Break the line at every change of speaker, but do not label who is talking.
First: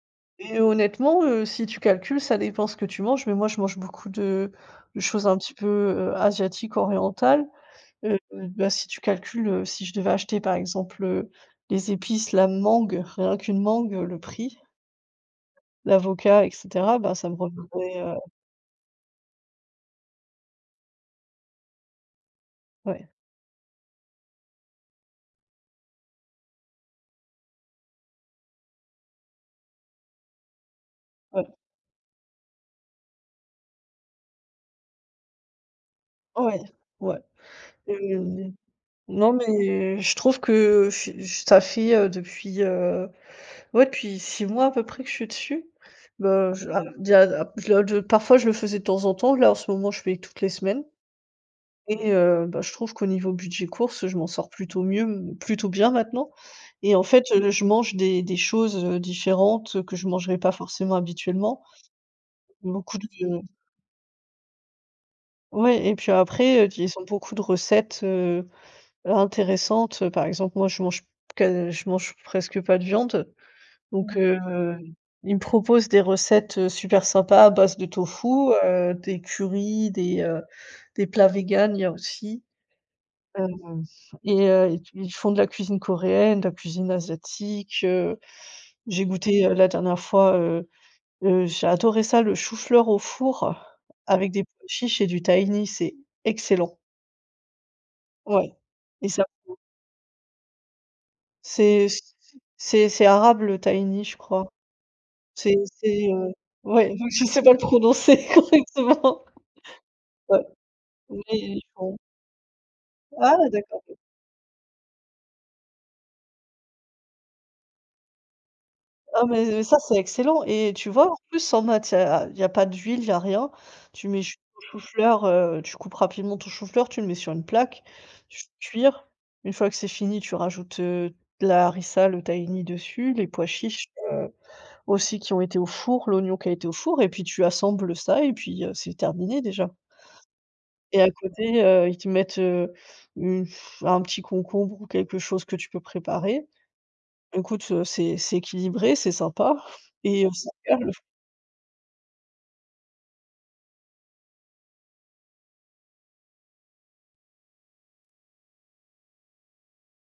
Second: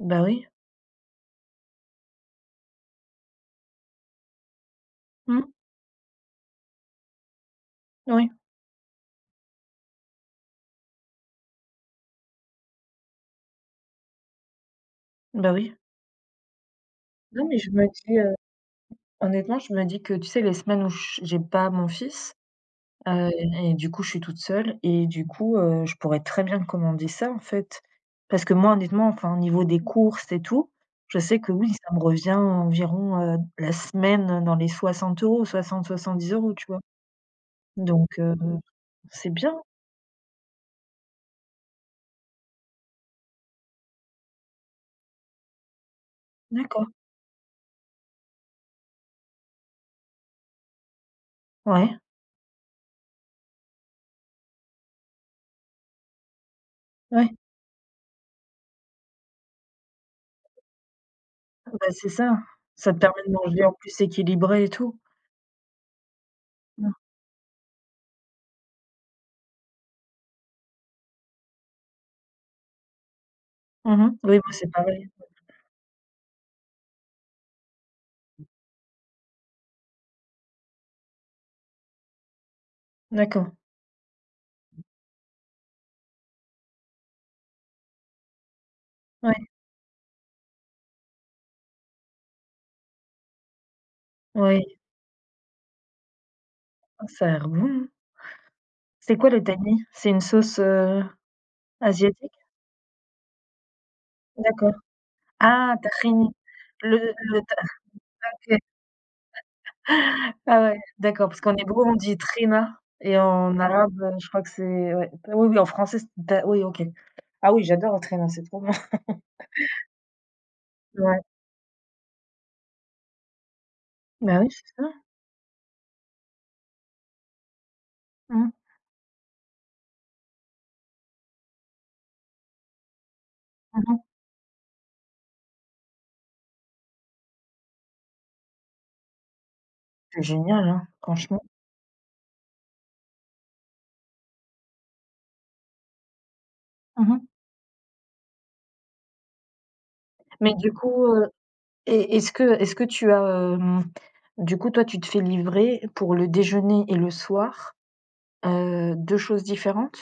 Bah oui.
Et honnêtement, heu, si tu calcules, ça dépend ce que tu manges, mais moi, je mange beaucoup de de choses un
Mmh.
petit peu, heu, asiatiques, orientales. Heu,
Oui.
bah, si tu calcules, heu, si je devais acheter, par exemple, heu, les épices, la mangue. Ren qu'une mangue, heu, le prix
Bah oui.
l'avocat et cetera. Bah, ça me
Non, mais je me
reviendrait, heu
dis, heu, honnêtement, je me dis que, tu sais, les semaines où je j'ai pas mon fils,
Ouais.
heu et du coup, je suis toute seule et du coup, heu, je pourrais très bien commander ça, en fait. Parce que moi, honnêtement, enfin, au niveau des courses et tout, je sais que,
Ouais.
oui, ça me revient environ, heu, la semaine dans les 60€, 60-70€,
Ouais,
tu vois?
ouais
Donc,
et
heu, mmh, c'est
non
bien.
mais je trouve que ce ça fait, heu, depuis heu, ouais, depuis 6 mois à peu près que je suis dessus. Bah je
D'accord.
alors déjà la d j parfois, je le faisais de temps en temps, là, en ce moment, je fais toutes les semaines
Ouais.
et heu bah, je trouve qu'au niveau budget courses, heu, je m'en sors plutôt mieux plutôt bien maintenant. Et en fait,
Ouais.
heu, je mange des des choses, heu, différentes que je mangerais pas forcément habituellement.
Ouais bah, c'est ça. Ça
Beaucoup
te permet de
de
manger, en plus, équilibré et tout.
Ouais et puis après, heu, ils
Mmh.
ont beaucoup de recettes, heu, intéressantes, heu, par exemple, moi, je mange qua je mange presque pas de viande.
Mmh
Donc,
mh. Oui,
heu,
moi, c'est pareil.
ils me proposent des recettes, heu, super sympas à base de tofu, heu, des currys, des, heu, des plats vegans, il y a aussi.
D'accord.
Hem et heu et ils f ils font de la cuisine coréenne, de la cuisine asiatique, heu, j'ai goûté,
Ouais.
heu, la dernière fois, heu-heu, j'ai adoré ça le chou-fleur au four avec des pois
Ouais.
chiches et du tahini, c'est excellent.
Oh, ça a l'air bon!
Ouais. Et
C'est
ça
quoi, le
[unintelligible]
tahini? C'est une sauce, heu,
C'est c
asiatique?
c'est c'est arabe, le tahini, je crois.
D'accord.
C'est
Ah,
c'est,
tahini,
heu, ouais.
le
Donc
le
je
le
sais pas
tah
le
ah,
prononcer
OK.
correctement. Ouais.
Ah ouais, d'accord, parce qu'en
Oui,
hébreu on
bon
dit t'hina et
Ah
en
d'accord.
arabe, heu, je crois que c'est ouais. Oui oui, en français, c'est da oui OK. Ah oui, j'adore le t'hina c'est trop bon.
Ah, mais ça, c'est excellent et tu vois, en
Ouais.
plus, en matiè a il y a il y a pas d'huile, il y a rien. Tu mets du
Bah oui c'est ça.
chou-fleur, heu, tu coupes rapidement ton chou-fleur, tu le mets sur une plaque, tu
Mmh.
cuire. Une fois que c'est fini, tu rajoutes, heu, de la harissa, le tahini dessus, les pois
Mmh
chiches,
mh.
heu, aussi qui ont été au four, l'oignon qui a été au four et puis tu assembles, heu, ça et puis, heu, c'est terminé, déjà.
C'est génial, hein.
Et à
Franchement.
côté, heu, ils te mettent, heu, une f un petit concombre ou quelque chose que tu peux préparer.
Mmh mh.
Écoute, heu, c'est c'est équilibré, c'est sympa et heu,
Mais du
super, le f
coup, heu et est-ce que est-ce que tu as, hem, du coup, toi tu te fais livrer pour le déjeuner et le soir, heu, 2 choses différentes?